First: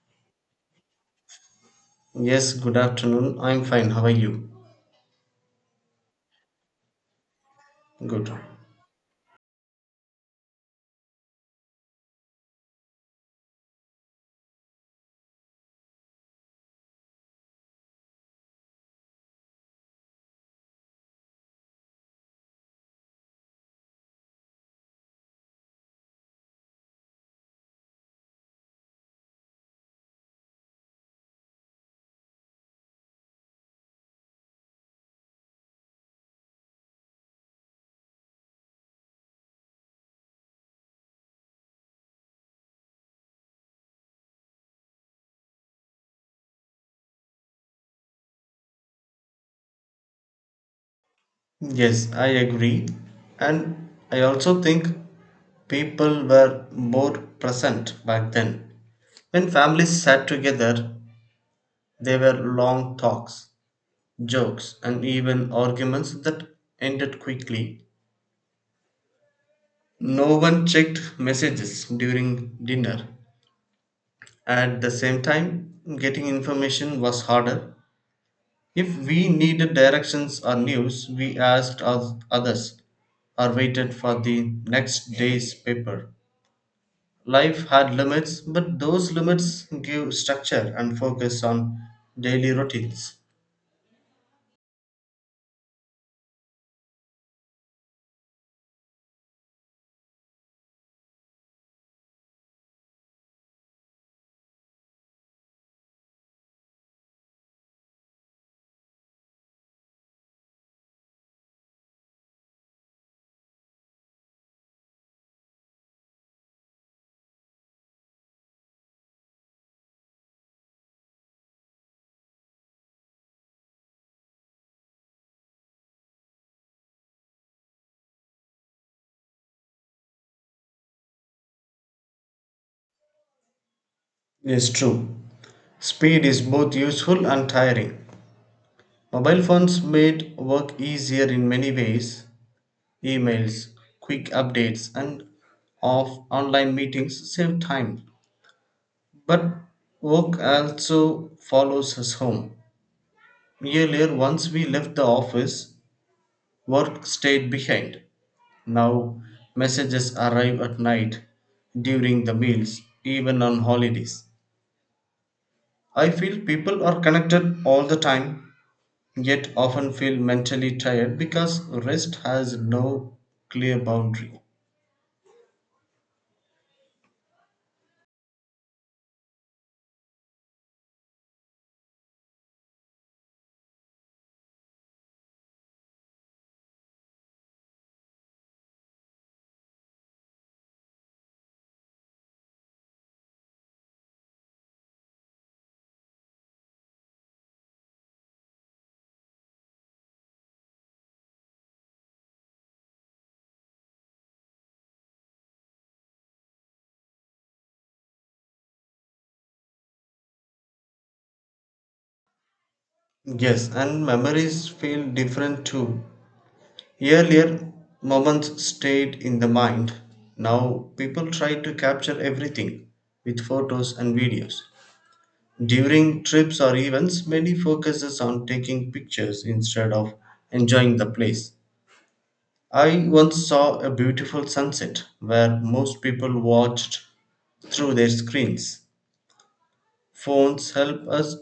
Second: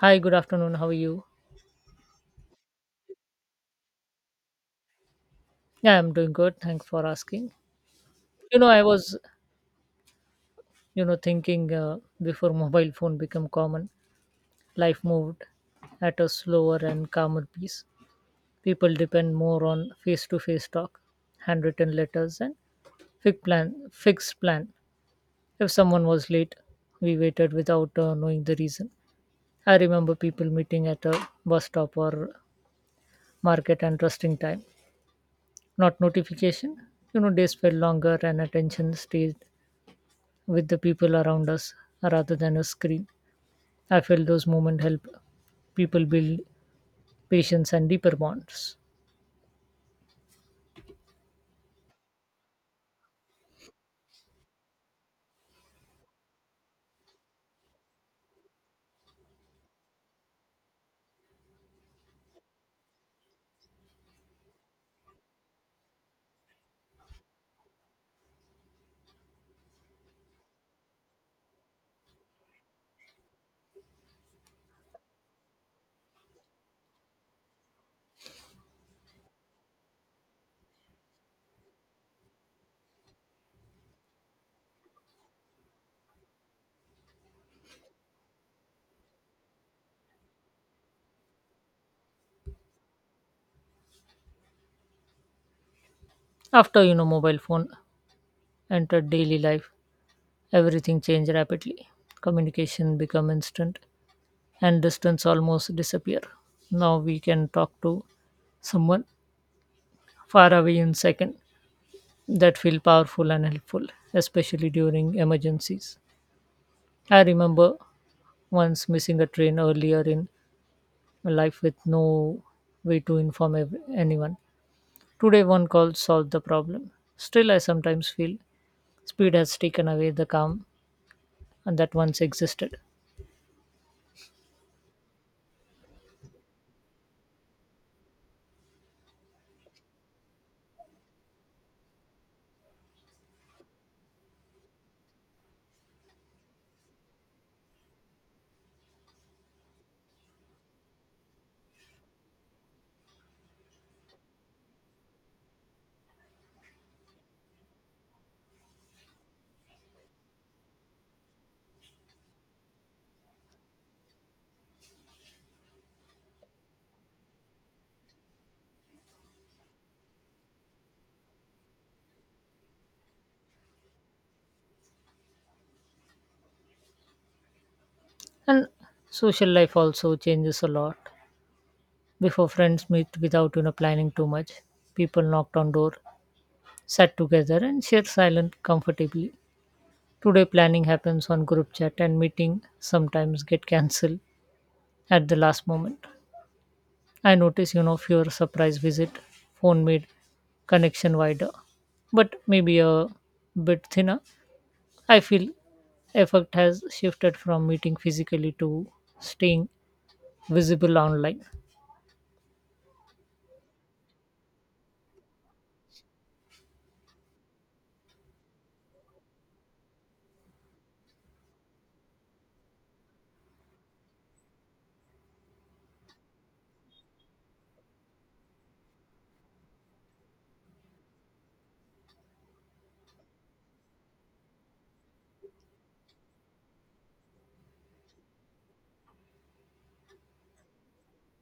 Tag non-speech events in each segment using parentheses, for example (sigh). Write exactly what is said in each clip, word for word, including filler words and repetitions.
Hi, good afternoon. How are you? Yes, good afternoon. I'm fine. How are you? Yeah, I'm doing good. Thanks for asking. Good. You know, I was, you know, thinking uh, before mobile phone become common, life moved at a slower and calmer pace. People depend more on face-to-face talk, handwritten letters, and fixed plan. Fixed plan. If someone was late, we waited without uh, knowing the reason. I remember people meeting at a bus stop or market and trusting time, not notification. You know, days felt longer and attention stayed with the people around us rather than a screen. I feel those moments help people build patience and deeper bonds. Yes, I agree. And I also think people were more present back then. When families sat together, there were long talks, jokes, and even arguments that ended quickly. No one checked messages during dinner. At the same time, getting information was harder. If we needed directions or news, we asked oth- others or waited for the next day's paper. Life had limits, but those limits give structure and focus on daily routines. After you know mobile phone entered daily life, everything changed rapidly. Communication become instant and distance almost disappear. Now we can talk to someone far away in second that feel powerful and helpful, especially during emergencies. I remember once missing a train earlier in life with no way to inform ev- anyone. Today, one call solved the problem. Still, I sometimes feel speed has taken away the calm and that once existed. Yes, true. Speed is both useful and tiring. Mobile phones made work easier in many ways. Emails, quick updates, and off online meetings save time. But work also follows us home. Earlier, once we left the office, work stayed behind. Now, messages arrive at night, during the meals, even on holidays. I feel people are connected all the time, yet often feel mentally tired because rest has no clear boundary. And social life also changes a lot. Before friends meet without you know planning too much, people knocked on door, sat together, and shared silent comfortably. Today, planning happens on group chat, and meeting sometimes get cancelled at the last moment. I notice, you know, your surprise visit phone made connection wider, but maybe a bit thinner. I feel effect has shifted from meeting physically to staying visible online. Yes, and memories feel different too. Earlier, moments stayed in the mind. Now, people try to capture everything with photos and videos. During trips or events, many focuses on taking pictures instead of enjoying the place. I once saw a beautiful sunset where most people watched through their screens. Phones help us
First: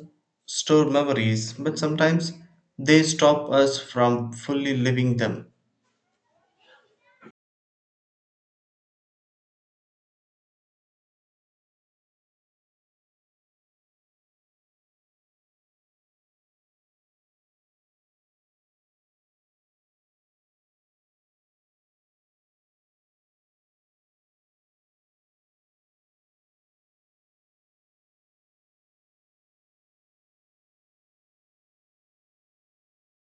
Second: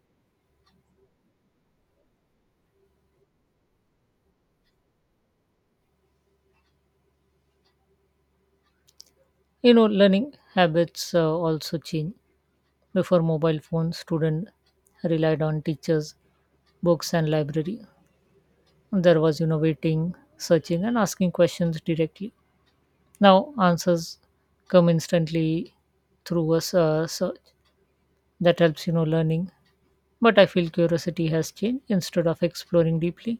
store memories, but sometimes they stop us from fully living them. You know, learning habits uh, also change. Before mobile phones, student relied on teachers, books, and library. There was, you know, waiting, searching, and asking questions directly. Now answers come instantly through a s- uh, search that helps you know learning, but I feel curiosity has changed. Instead of exploring deeply,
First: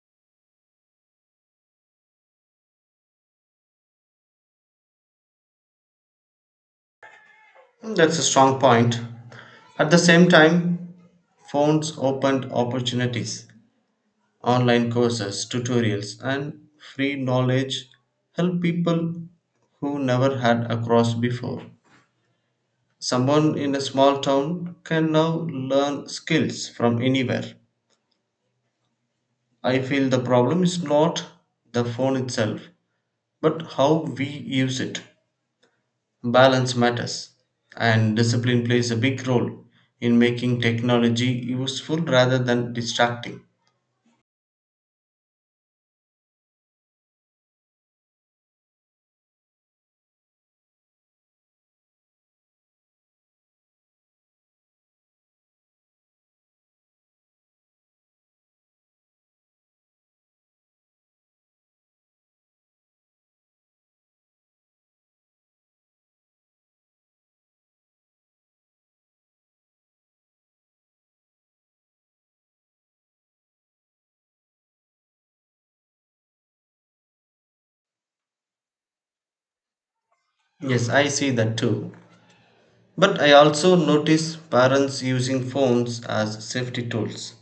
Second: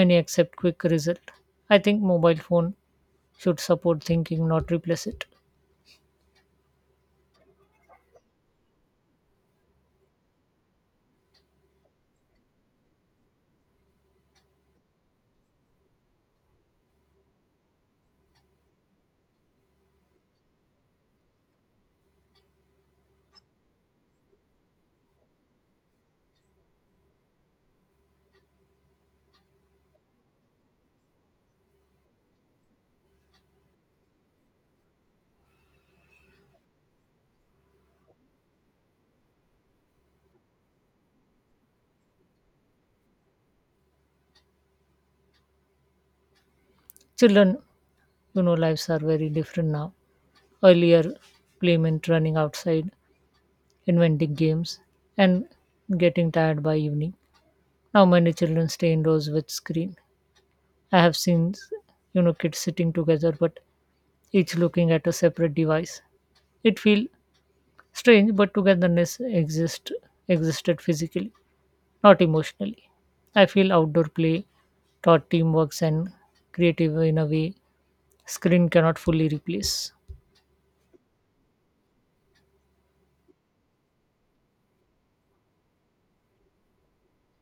many accept quick result. I think mobile phone should support thinking, not replace it. That's a strong point. At the same time, phones opened opportunities. Online courses, tutorials, and free knowledge help people who never had across before. Someone in a small town can now learn skills from anywhere. I feel the problem is not the phone itself, but how we use it. Balance matters, and discipline plays a big role in making technology useful rather than distracting. Children you know lives are very different now. Earlier, play meant running outside, inventing games, and getting tired by evening. Now many children stay indoors with screen. I have seen you know kids sitting together but each looking at a separate device. It feel strange, but togetherness exist existed physically, not emotionally. I feel outdoor play taught teamwork and creative in a way screen cannot fully replace. Yes, I see that too. But I also notice parents using phones as safety tools.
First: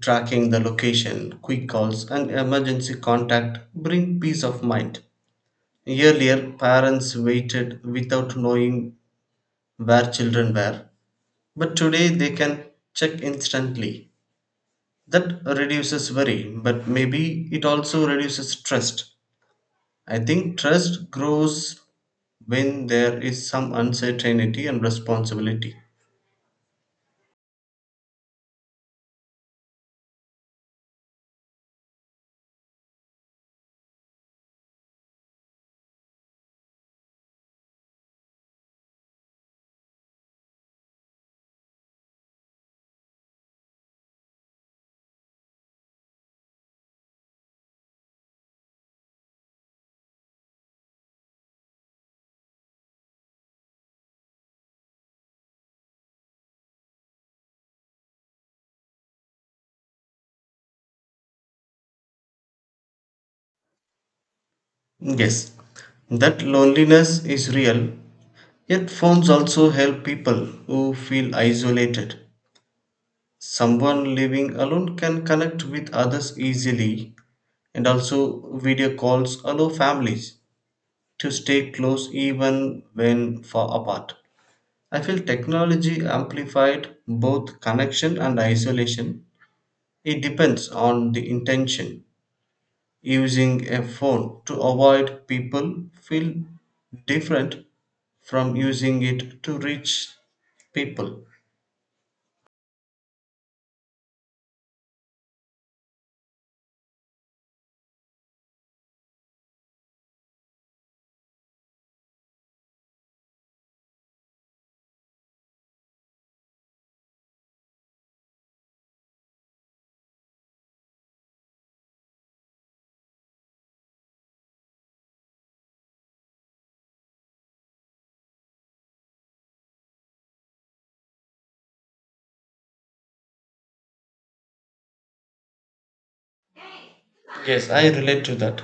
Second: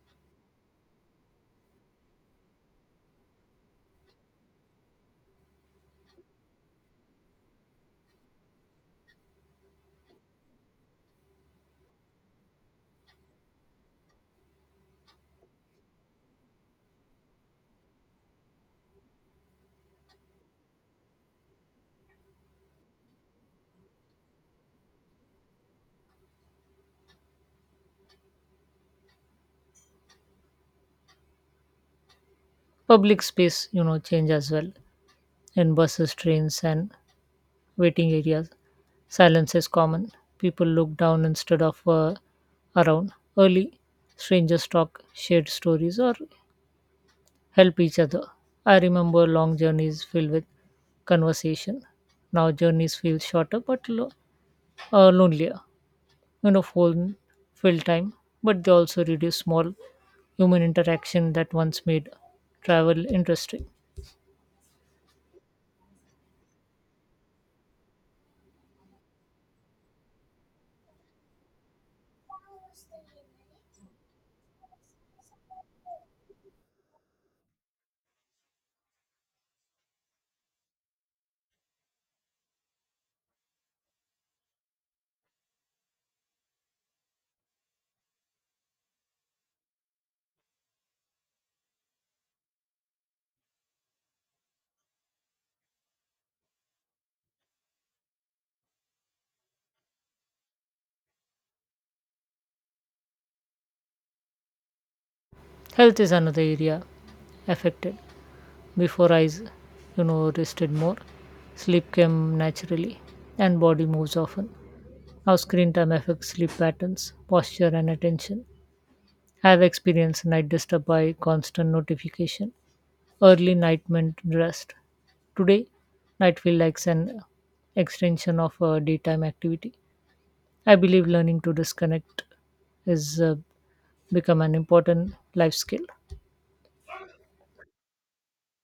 Tracking the location, quick calls, and emergency contact bring peace of mind. Earlier, parents waited without knowing where children were, but today they can check instantly. That reduces worry, but maybe it also reduces trust. I think trust grows when there is some uncertainty and responsibility. Public space, you know, change as well. In buses, trains, and waiting areas, silence is common. People look down instead of uh, around. Early strangers talk, shared stories, or help each other. I remember long journeys filled with conversation. Now journeys feel shorter but lo- uh, lonelier. You know, phone fill time, but they also reduce small human interaction that once made travel interesting. Yes, that loneliness is real, yet phones also help people who feel isolated. Someone living alone can connect with others easily, and also video calls allow families to stay close even when far apart. I feel technology amplified both connection and isolation. It depends on the intention. Using a phone to avoid people feel different from using it to reach people. Health is another area affected. Before eyes, you know, rested more, sleep came naturally, and body moves often. Now screen time affects sleep patterns, posture, and attention. I have experienced night disturbed by constant notification, early night meant rest. Today, night feel like an extension of a daytime activity. I believe learning to disconnect is uh, become an important life skill. Yes, I relate to that.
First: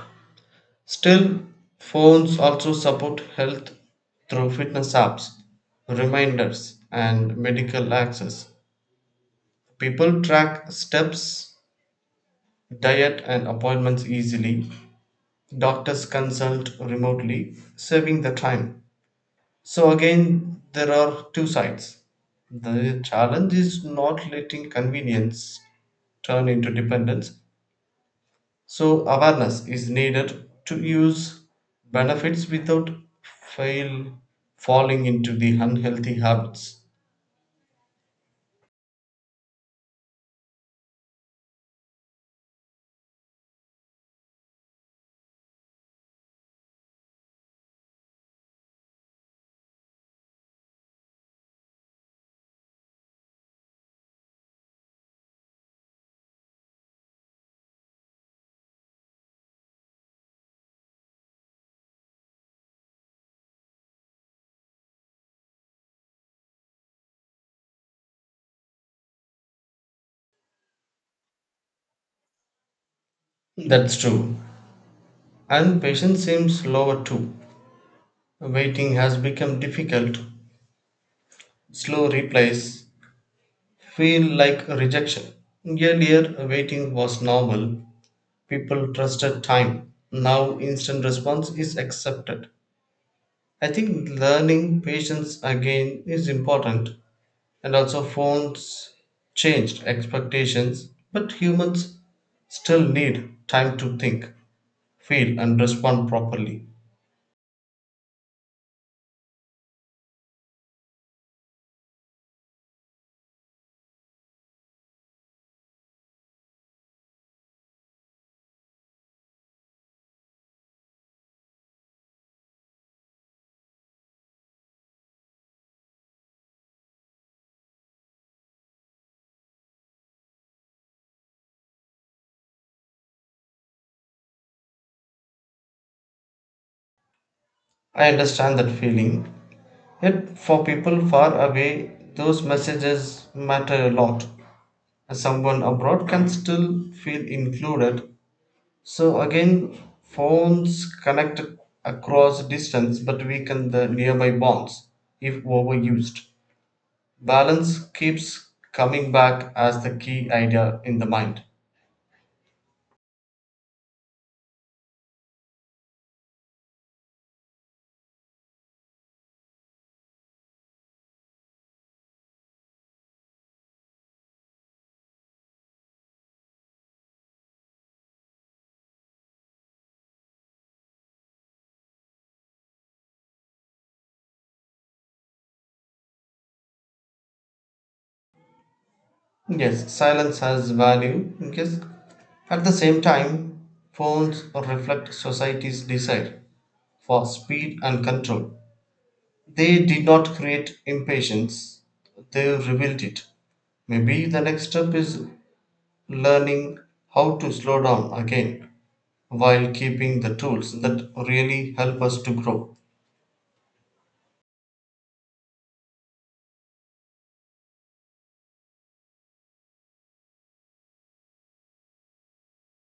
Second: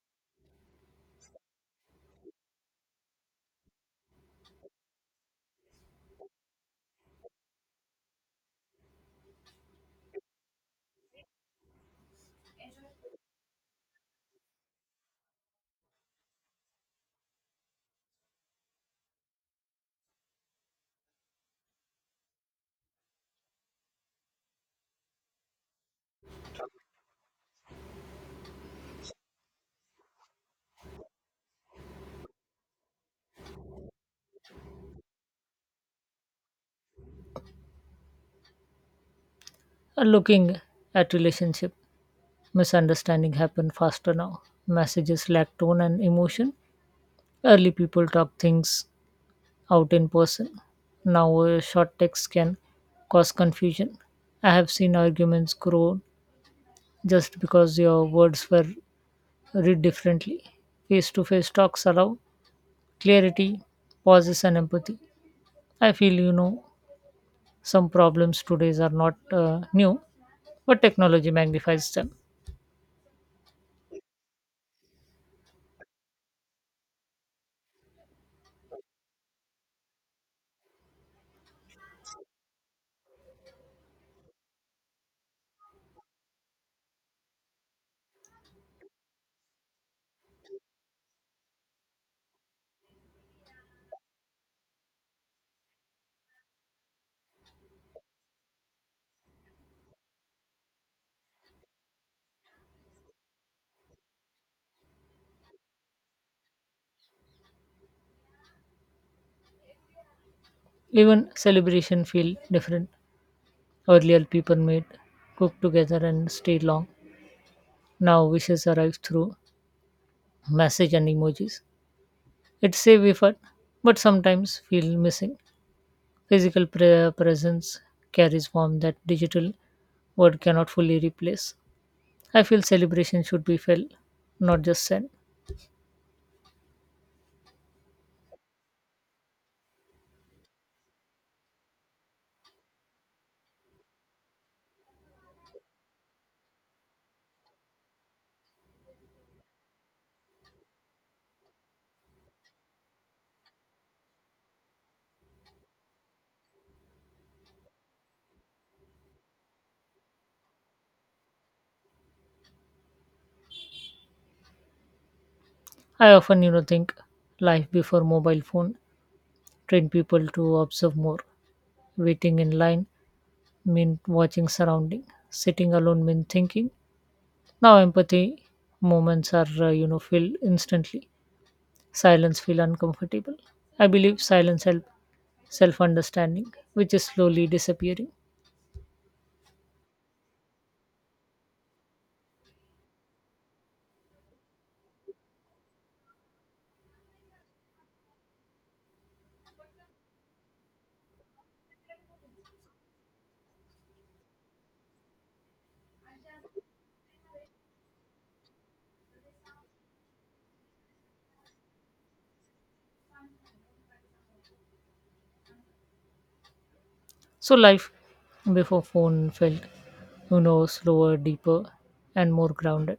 Still, phones also support health through fitness apps, reminders, and medical access. People track steps, diet, and appointments easily. Doctors consult remotely, saving the time. So again, there are two sides. The challenge is not letting convenience turn into dependence. So awareness is needed to use benefits without fail falling into the unhealthy habits. Uh, looking at relationship, misunderstanding happen faster now. Messages lack tone and emotion. Early people talk things out in person. Now, uh, short text can cause confusion. I have seen arguments grow just because your words were read differently. Face to face talks allow clarity, pauses, and empathy. I feel you know some problems today's are not uh, new, but technology magnifies them. That's true. And patience seems lower too. Waiting has become difficult. Slow replies feel like rejection. Earlier, waiting was normal. People trusted time. Now instant response is accepted. I think learning patience again is important, and also phones changed expectations, but humans still need time to think, feel, and respond properly. Even celebration feel different. Earlier, people made cooked together and stayed long. Now wishes arrive through message and emojis. It's save effort, but sometimes feel missing. Physical pre- presence carries form that digital word cannot fully replace. I feel celebration should be felt, not just said. I understand that feeling. Yet, for people far away, those messages matter a lot. Someone abroad can still feel included. So again, phones connect across distance but weaken the nearby bonds if overused. Balance keeps coming back as the key idea in the mind. I often, you know, think life before mobile phone trained people to observe more. Waiting in line meant watching surrounding. Sitting alone meant thinking. Now empathy moments are, uh, you know, filled instantly. Silence feel uncomfortable. I believe silence help self-understanding, which is slowly disappearing. Yes, silence has value. Yes. At the same time, phones reflect society's desire for speed and control. They did not create impatience, they revealed it. Maybe the next step is learning how to slow down again while keeping the tools that really help us to grow. So life before phone felt, you know, slower, deeper, and more grounded,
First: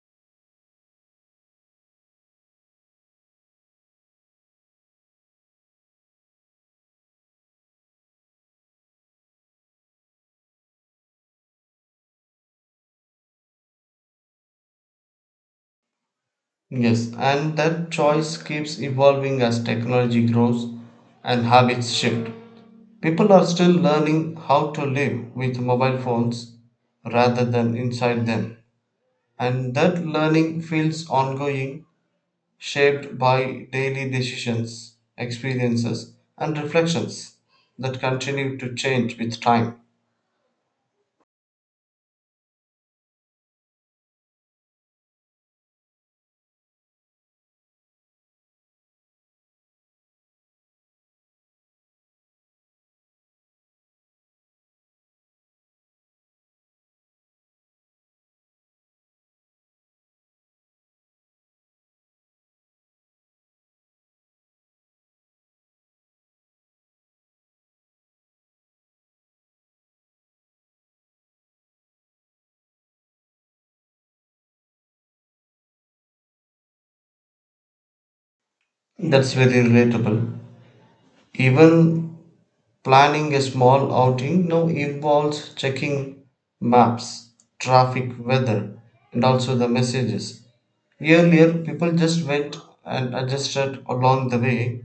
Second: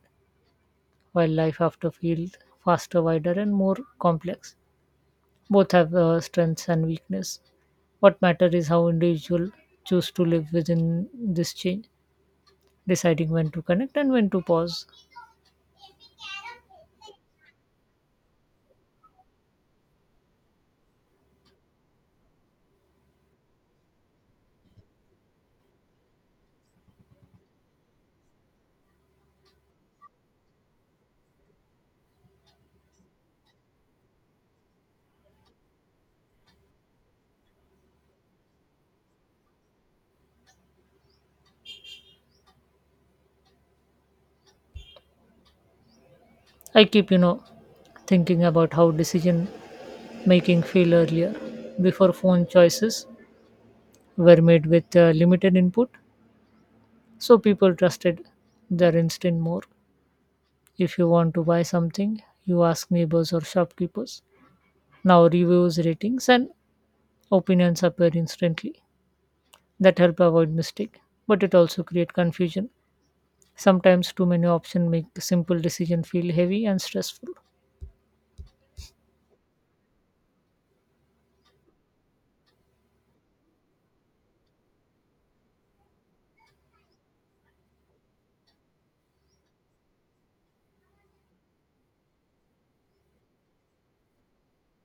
while life after feels faster, wider, and more complex. Both have uh, strengths and weakness. What matters is how individual choose to live within this change, deciding when to connect and when to pause. Yes, and that choice keeps evolving as technology grows and habits shift. People are still learning how to live with mobile phones rather than inside them. And that learning feels ongoing, shaped by daily decisions, experiences, and reflections that continue to change with time. I keep, you know, thinking about how decision making feel earlier. Before phone, choices were made with uh, limited input, so people trusted their instinct more. If you want to buy something, you ask neighbors or shopkeepers. Now reviews, ratings, and opinions appear instantly. That help avoid mistake, but it also create confusion. Sometimes too many options make simple decision feel heavy and stressful. That's very relatable. Even planning a small outing now involves checking maps, traffic, weather, and also the messages. Earlier, people just went and adjusted along the way.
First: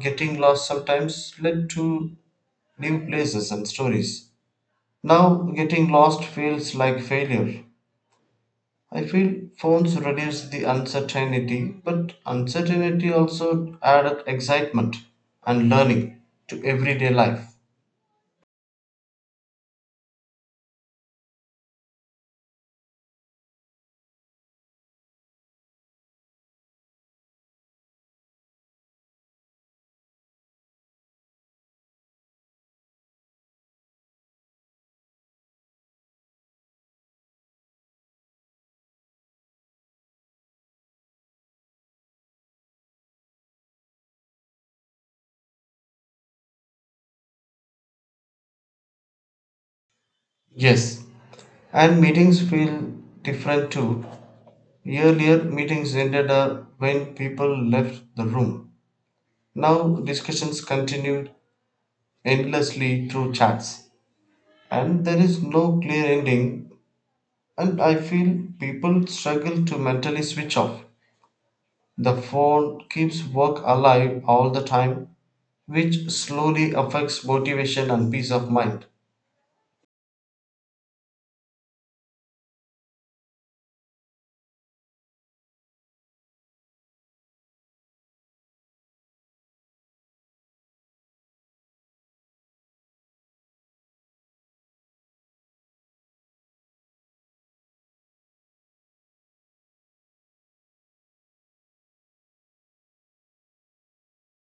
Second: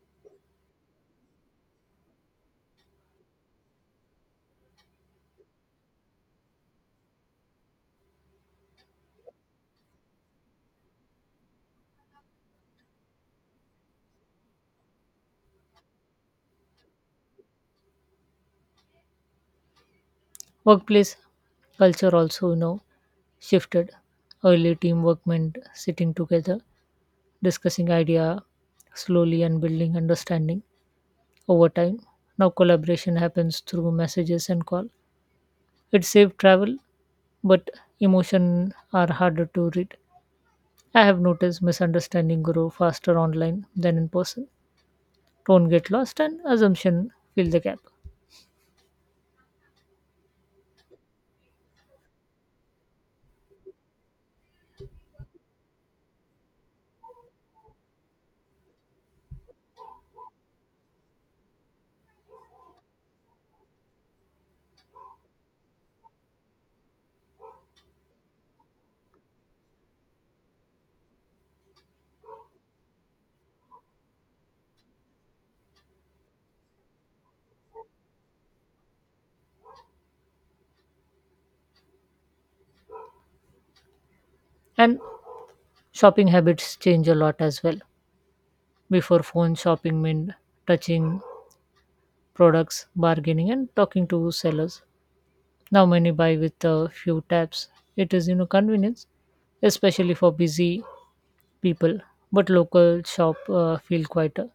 Getting lost sometimes led to new places and stories. Now, getting lost feels like failure. I feel phones reduce the uncertainty, but uncertainty also added excitement and learning to everyday life. Workplace culture also, you know, shifted. Early teamwork meant sitting together, discussing idea slowly and building understanding over time. Now collaboration happens through messages and call. It saved travel but emotion are harder to read. I have noticed misunderstanding grow faster online than in person. Tone get lost and assumption fill the gap. Yes, and meetings feel different too. Earlier, meetings ended up when people left the room. Now, discussions continued endlessly through chats. And there is no clear ending. And I feel people struggle to mentally switch off. The phone keeps work alive all the time, which slowly affects motivation and peace of mind. And shopping habits change a lot as well. Before phone shopping meant touching products, bargaining and talking to sellers. Now many buy with a few taps. It is you know convenience, especially for busy people. But local shop uh, feel quieter.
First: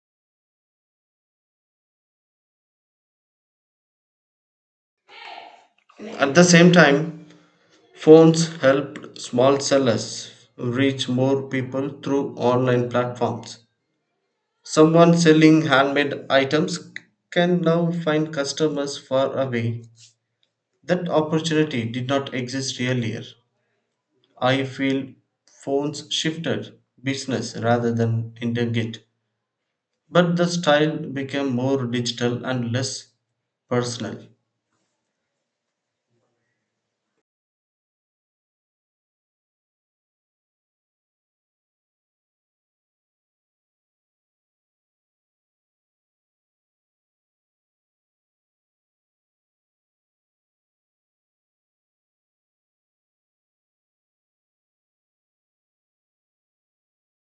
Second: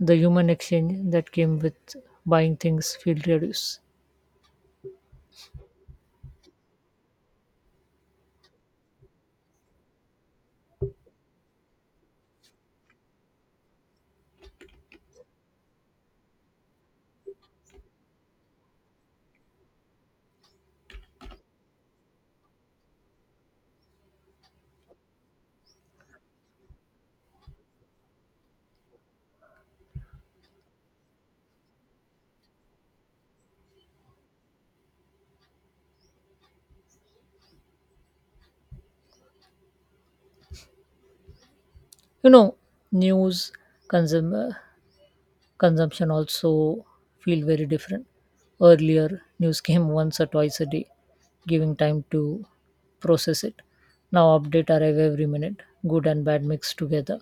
The human exchange that came with buying things feel reduced. At the same time, phones helped small sellers reach more people through online platforms. Someone selling handmade items can now find customers far away. That opportunity did not exist earlier. I feel phones shifted business rather than intent it. But the style became more digital and less personal. You know, news consum- consumption also feel very different. Earlier, news (laughs) came once or twice a day, giving time to process it. Now, update arrive every minute, good and bad mixed together,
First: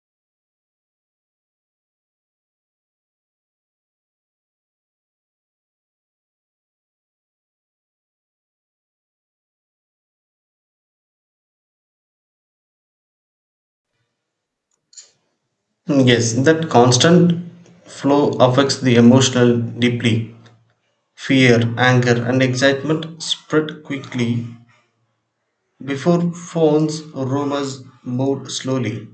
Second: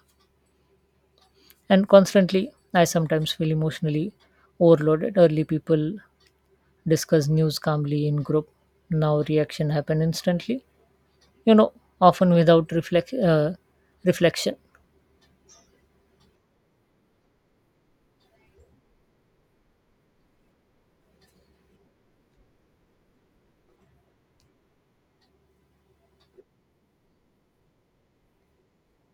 and constantly. I sometimes feel emotionally overloaded. Early people discuss news calmly in group. Now reaction happen instantly, you know, often without reflect, uh, reflection. Yes, that constant flow affects the emotional deeply. Fear, anger, and excitement spread quickly. Before phones, rumors moved slowly.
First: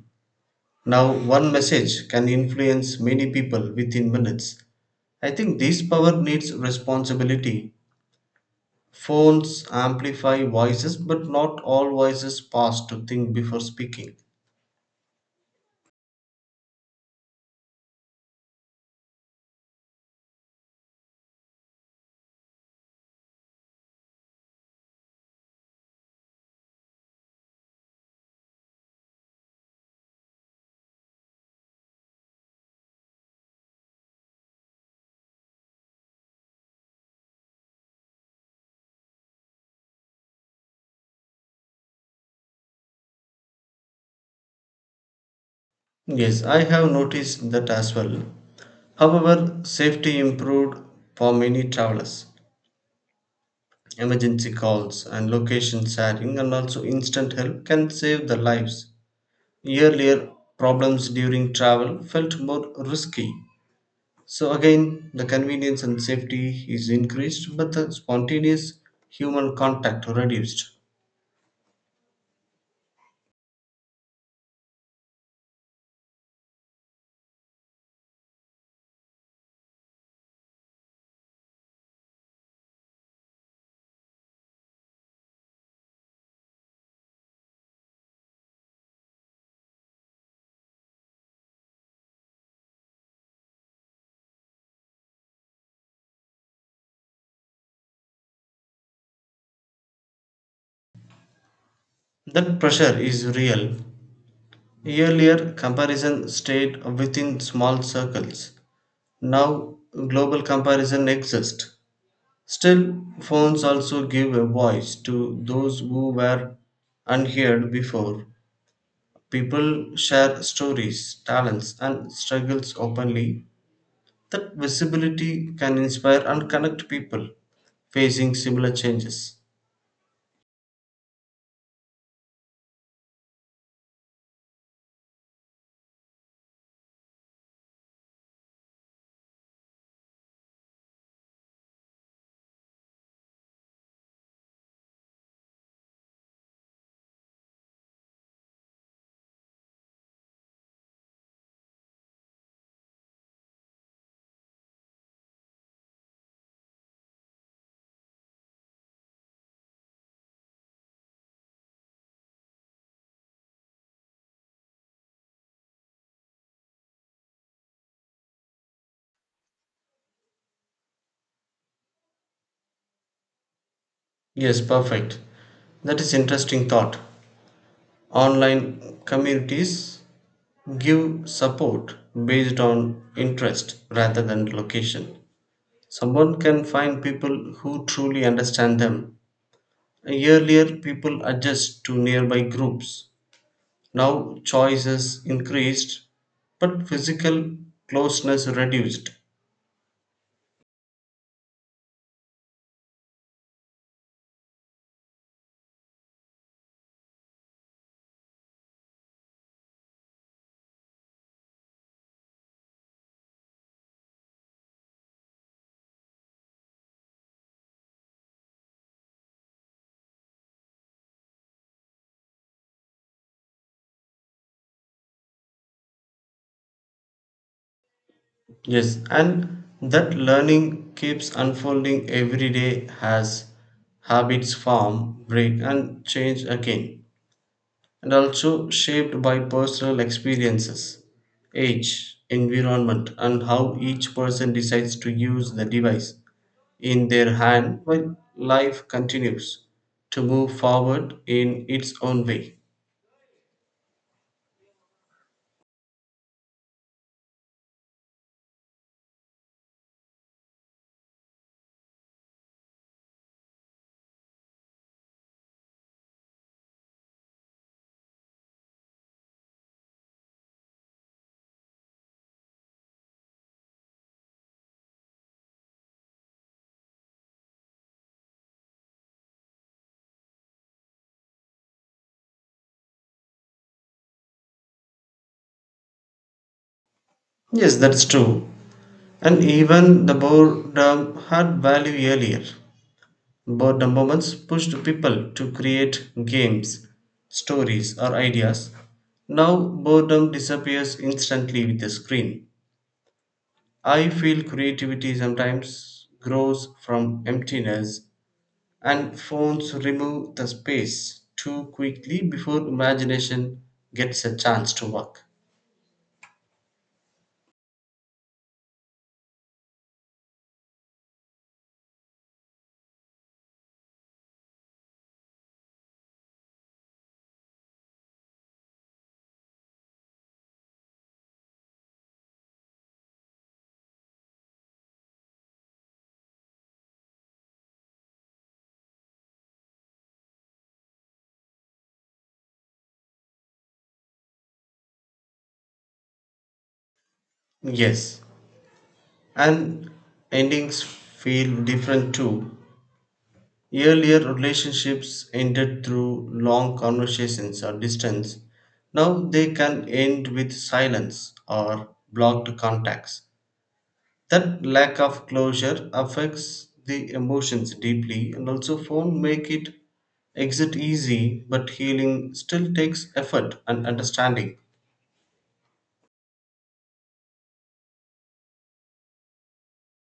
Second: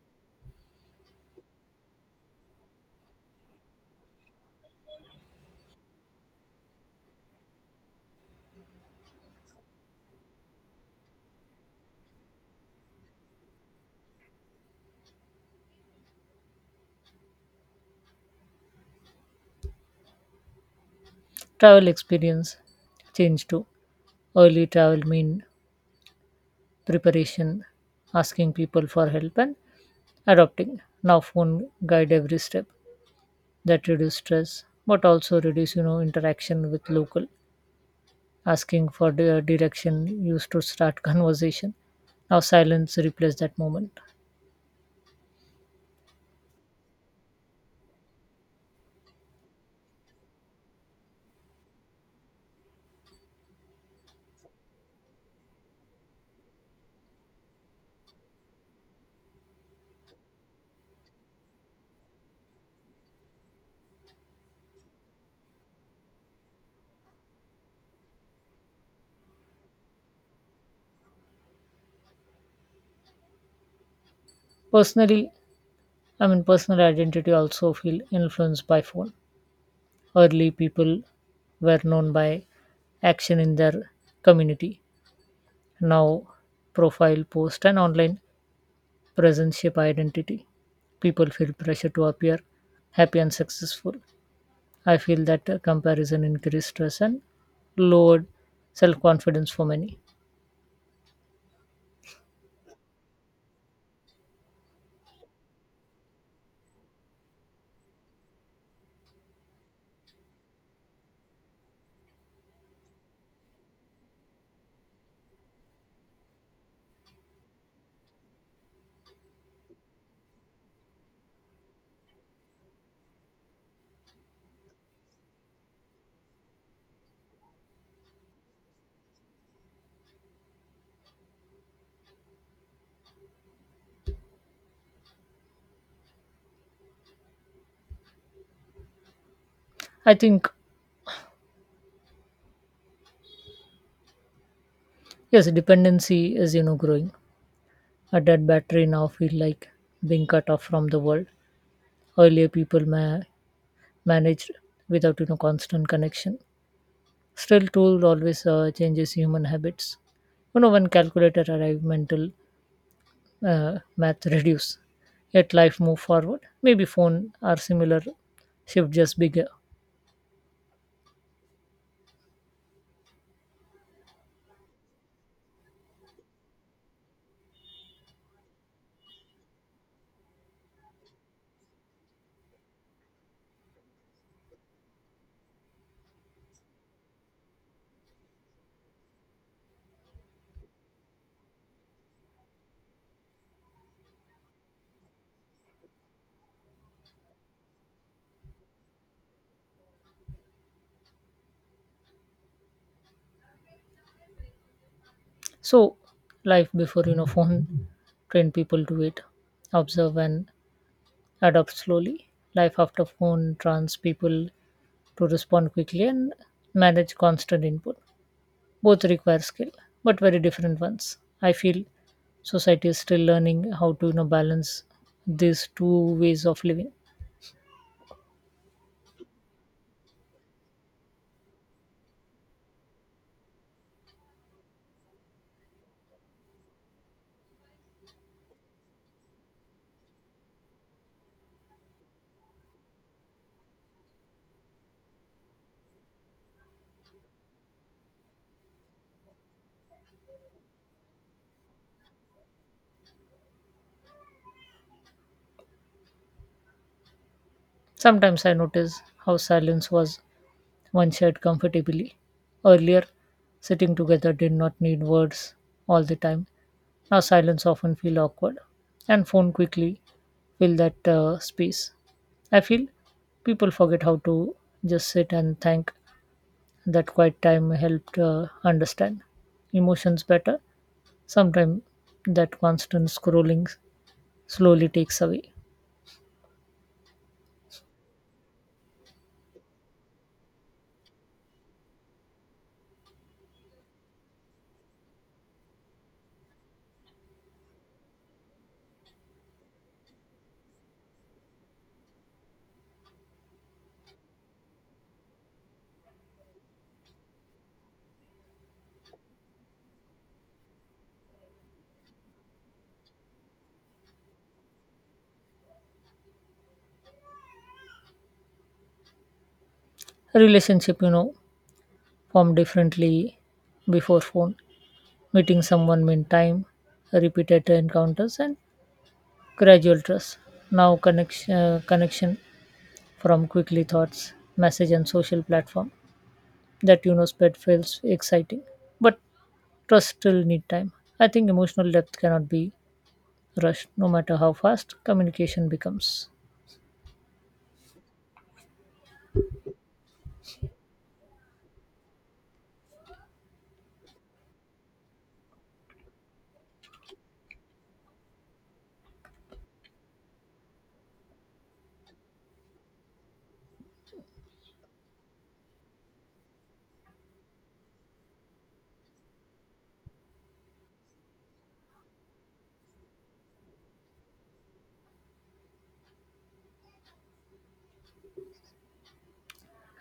Now, one message can influence many people within minutes. I think this power needs responsibility. Phones amplify voices, but not all voices pause to think before speaking. Travel experience change too. Early travel mean preparation, asking people for help, and adopting. Now phone guide every step that reduce stress, but also reduce you know interaction with local. Asking for the direction used to start (laughs) conversation. Now silence replace that moment. Yes, I have noticed that as well. However, safety improved for many travelers. Emergency calls and location sharing and also instant help can save the lives. Earlier, problems during travel felt more risky. So, again, the convenience and safety is increased, but the spontaneous human contact reduced. Personally, I mean personal identity also feel influenced by phone. Early people were known by action in their community. Now, profile, post, and online presence shape identity. People feel pressure to appear happy and successful. I feel that uh, comparison increased stress and lowered self confidence for many. That pressure is real. Earlier, comparison stayed within small circles. Now, global comparison exists. Still, phones also give a voice to those who were unheard before. People share stories, talents, and struggles openly. That visibility can inspire and connect people facing similar changes. I think yes, dependency is you know growing. A dead battery now feel like being cut off from the world. Earlier people ma- managed without you know constant connection. Still, tool always uh, changes human habits. You know, when calculator arrived, mental uh, math (laughs) reduce. Yet life move forward. Maybe phone are similar, shift just bigger. Yes, perfect. That is interesting thought. Online communities give support based on interest rather than location. Someone can find people who truly understand them. Earlier, people adjust to nearby groups. Now, choices increased, but physical closeness reduced. So, life before you know phone trained people to wait, observe and adapt slowly. Life after phone trains people to respond quickly and manage constant input. Both require skill, but very different ones. I feel society is still learning how to you know balance these two ways of living. Yes, and that learning keeps unfolding every day as habits form, break, and change again, and also shaped by personal experiences, age, environment, and how each person decides to use the device in their hand while life continues to move forward in its own way. Sometimes I notice how silence was once shared comfortably. Earlier, sitting together did not need words all the time. Now, silence often feel awkward, and phone quickly fill that uh, space. I feel people forget how to just sit and thank that quiet time helped uh, understand emotions better. Sometimes that constant scrolling slowly takes away. Yes, that's true. And even the boredom had value earlier. Boredom moments pushed people to create games, stories, or ideas. Now, boredom disappears instantly with a screen. I feel creativity sometimes grows from emptiness and phones remove the space too quickly before imagination gets a chance to work. Relationship, you know, formed differently before phone. Meeting someone meant time, repeated encounters, and gradual trust. Now connection, uh, connection from quickly thoughts, message, and social platform. That you know spread feels exciting, but trust still need time. I think emotional depth cannot be rush, no matter how fast communication becomes. Yes, and endings feel different too. Earlier relationships ended through long conversations or distance. Now they can end with silence or blocked contacts. That lack of closure affects the emotions deeply, and also phone make it exit easy, but healing still takes effort and understanding.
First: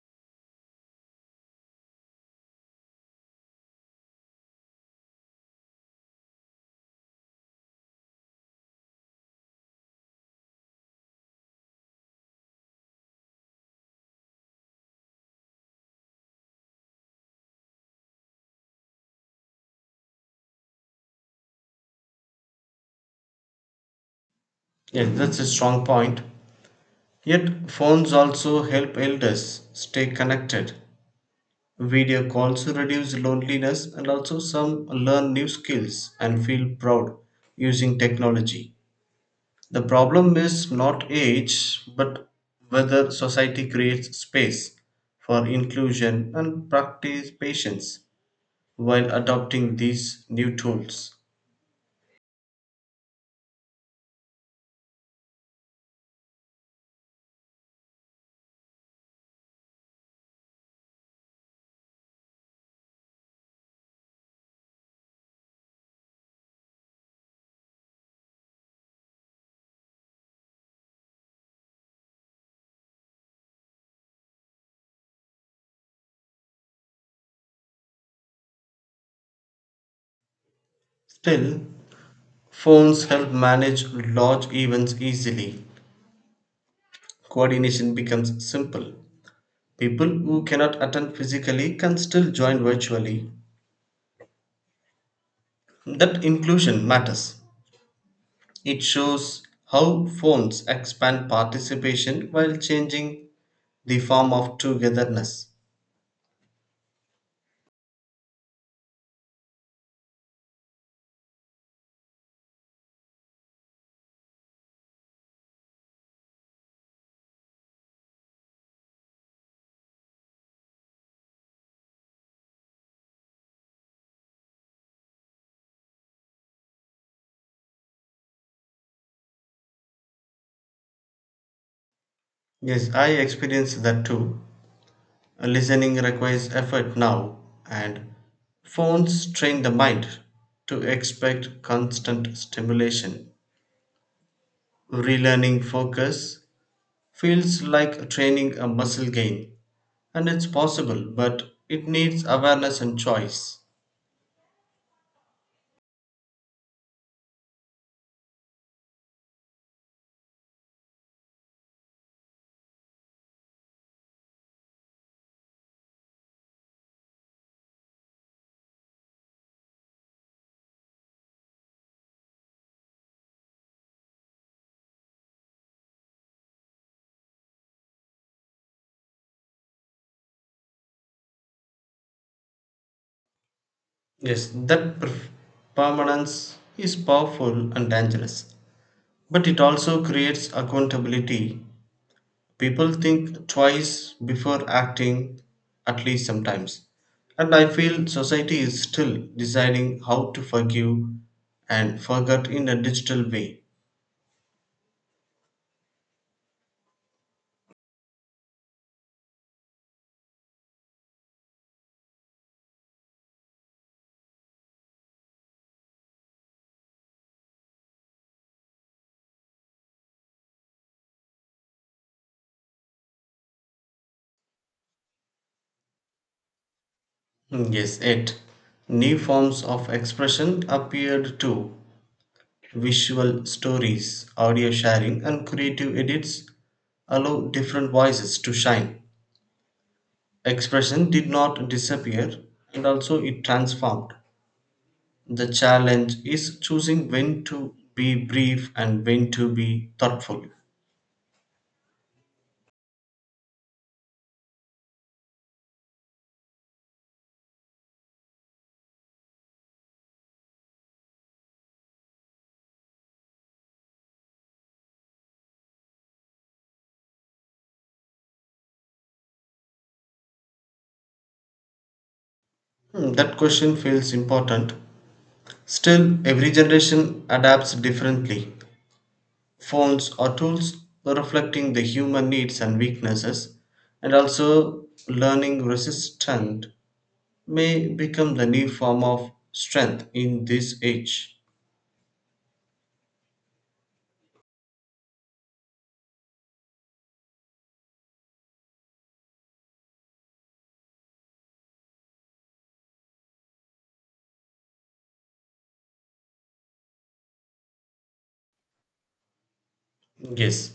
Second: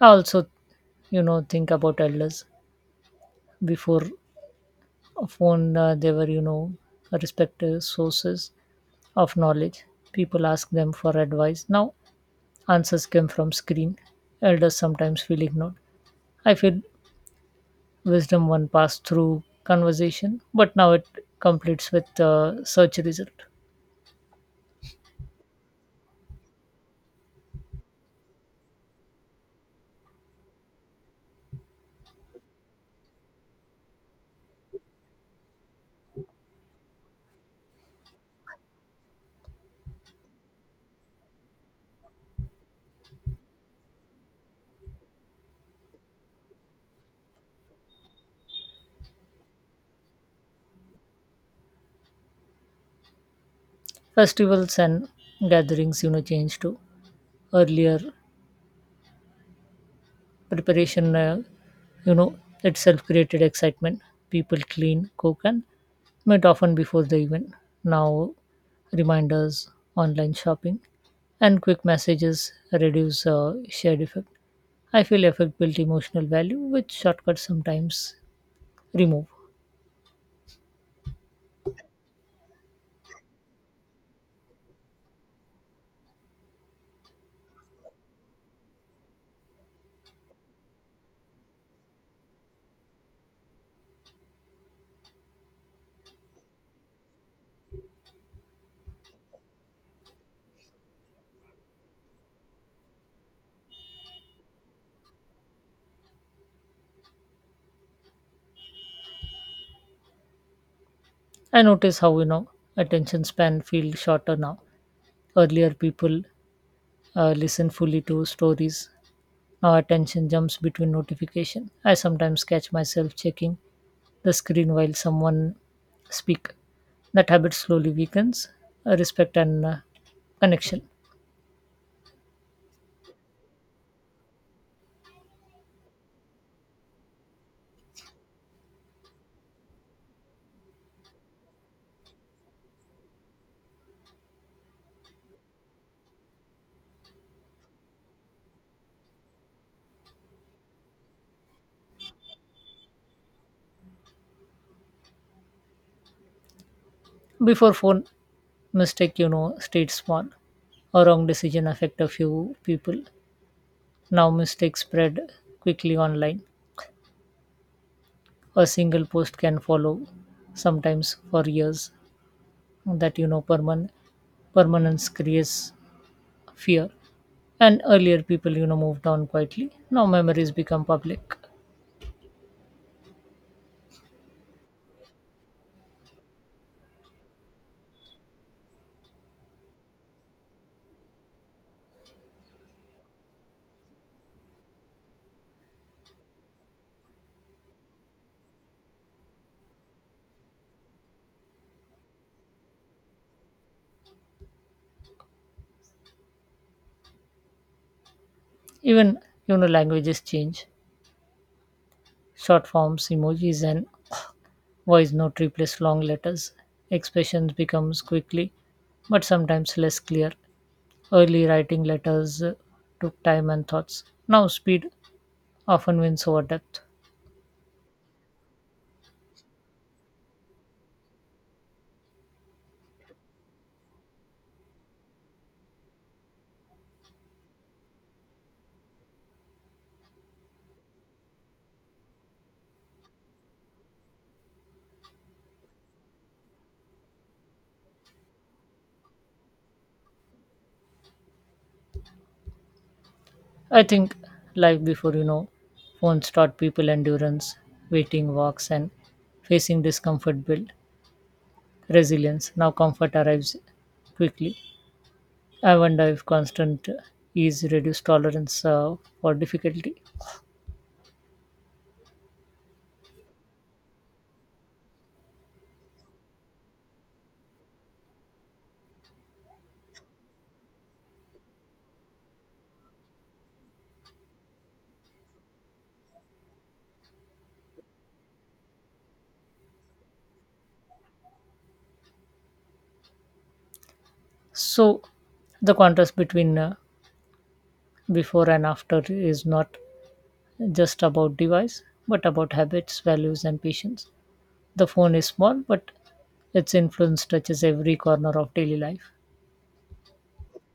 I also you know think about elders. Before a phone, uh, they were you know respective sources of knowledge. People ask them for advice. Now answers come from screen. Elders sometimes feel ignored. I feel wisdom one passed through conversation, but now it completes with uh, search result. Yes, that's a strong point. Yet phones also help elders stay connected. Video calls reduce loneliness and also some learn new skills and feel proud using technology. The problem is not age, but whether society creates space for inclusion and practice patience while adopting these new tools. Festivals and gatherings you know change to earlier, preparation uh, you know itself created excitement. People clean, cook and met often before the event. Now reminders, online shopping and quick messages reduce uh, shared effect. I feel effect built emotional value which shortcuts sometimes remove. Still, phones help manage large events easily. Coordination becomes simple. People who cannot attend physically can still join virtually. That inclusion matters. It shows how phones expand participation while changing the form of togetherness. I notice how you know attention span feels shorter now. Earlier people uh, listen fully to stories. Now attention jumps between notification. I sometimes catch myself checking the screen while someone speak. That habit slowly weakens uh, respect and uh, connection. Yes, I experience that too. Listening requires effort now, and phones train the mind to expect constant stimulation. Relearning focus feels like training a muscle gain, and it's possible, but it needs awareness and choice. Before phone, mistake you know stayed small. A wrong decision affect a few people. Now mistakes spread quickly online. A single post can follow sometimes for years. That you know permanent permanence creates fear, and earlier people you know moved on quietly. Now memories become public. Yes, that per- permanence is powerful and dangerous, but it also creates accountability. People think twice before acting, at least sometimes. And I feel society is still deciding how to forgive and forget in a digital way. Even you know languages change. Short forms, emojis, and voice note replace long letters. Expressions becomes quickly, but sometimes less clear. Early writing letters uh, took time and thoughts. Now speed often wins over depth. Hmm, yes, it. New forms of expression appeared too. Visual stories, audio sharing, and creative edits allow different voices to shine. Expression did not disappear, and also it transformed. The challenge is choosing when to be brief and when to be thoughtful. I think life before you know, phones taught people endurance, waiting walks, and facing discomfort build resilience. Now comfort arrives quickly. I wonder if constant ease reduced tolerance uh, for difficulty. Hmm, that question feels important. Still, every generation adapts differently. Phones are tools reflecting the human needs and weaknesses, and also learning resistant may become the new form of strength in this age. So, the contrast between uh, before and after is not just about device, but about habits, values, and patience. The phone is small, but its influence touches every corner of daily life. Yes,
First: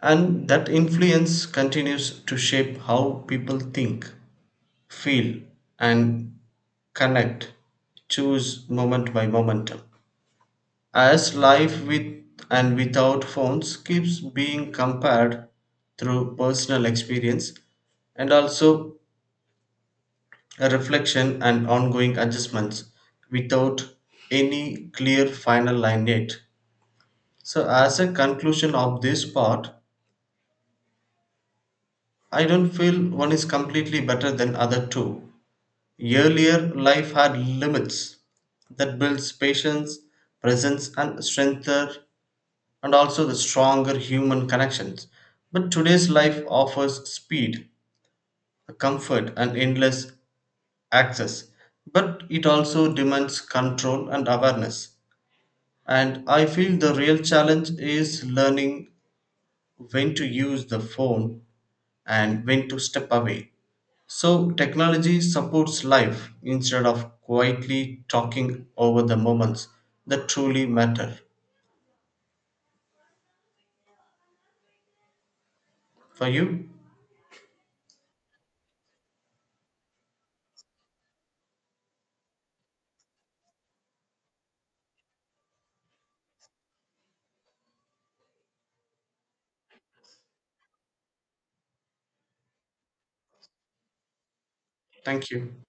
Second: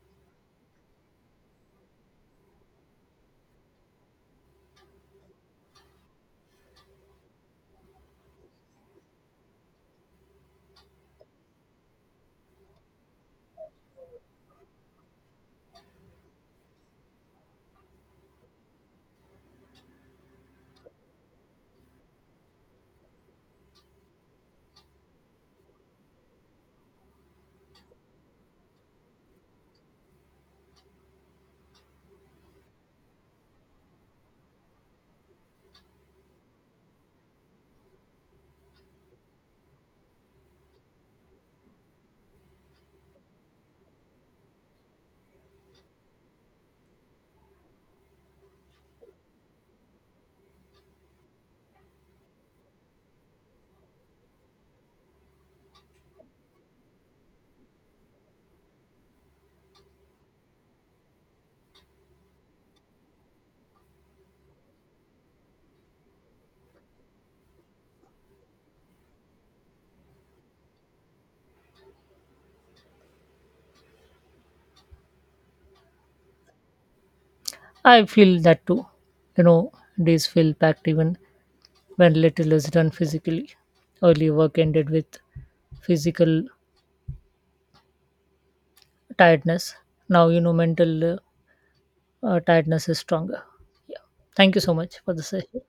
and that influence continues to shape how people think, feel, and connect, choose moment by moment as life with and without phones keeps being compared through personal experience and also a reflection and ongoing adjustments without any clear final line yet. So, as a conclusion of this part, I don't feel one is completely better than other two. Earlier life had limits that builds patience, presence, and strength, and also the stronger human connections. But today's life offers speed, comfort, and endless access. But it also demands control and awareness. And I feel the real challenge is learning when to use the phone and when to step away. So technology supports life instead of quietly talking over the moments that truly matter. For you, I feel that too. You know, days feel packed even when little is done physically. Early work ended with physical tiredness. Now, you know, mental uh, uh, tiredness is stronger. Yeah. Thank you so much for the thank session. you.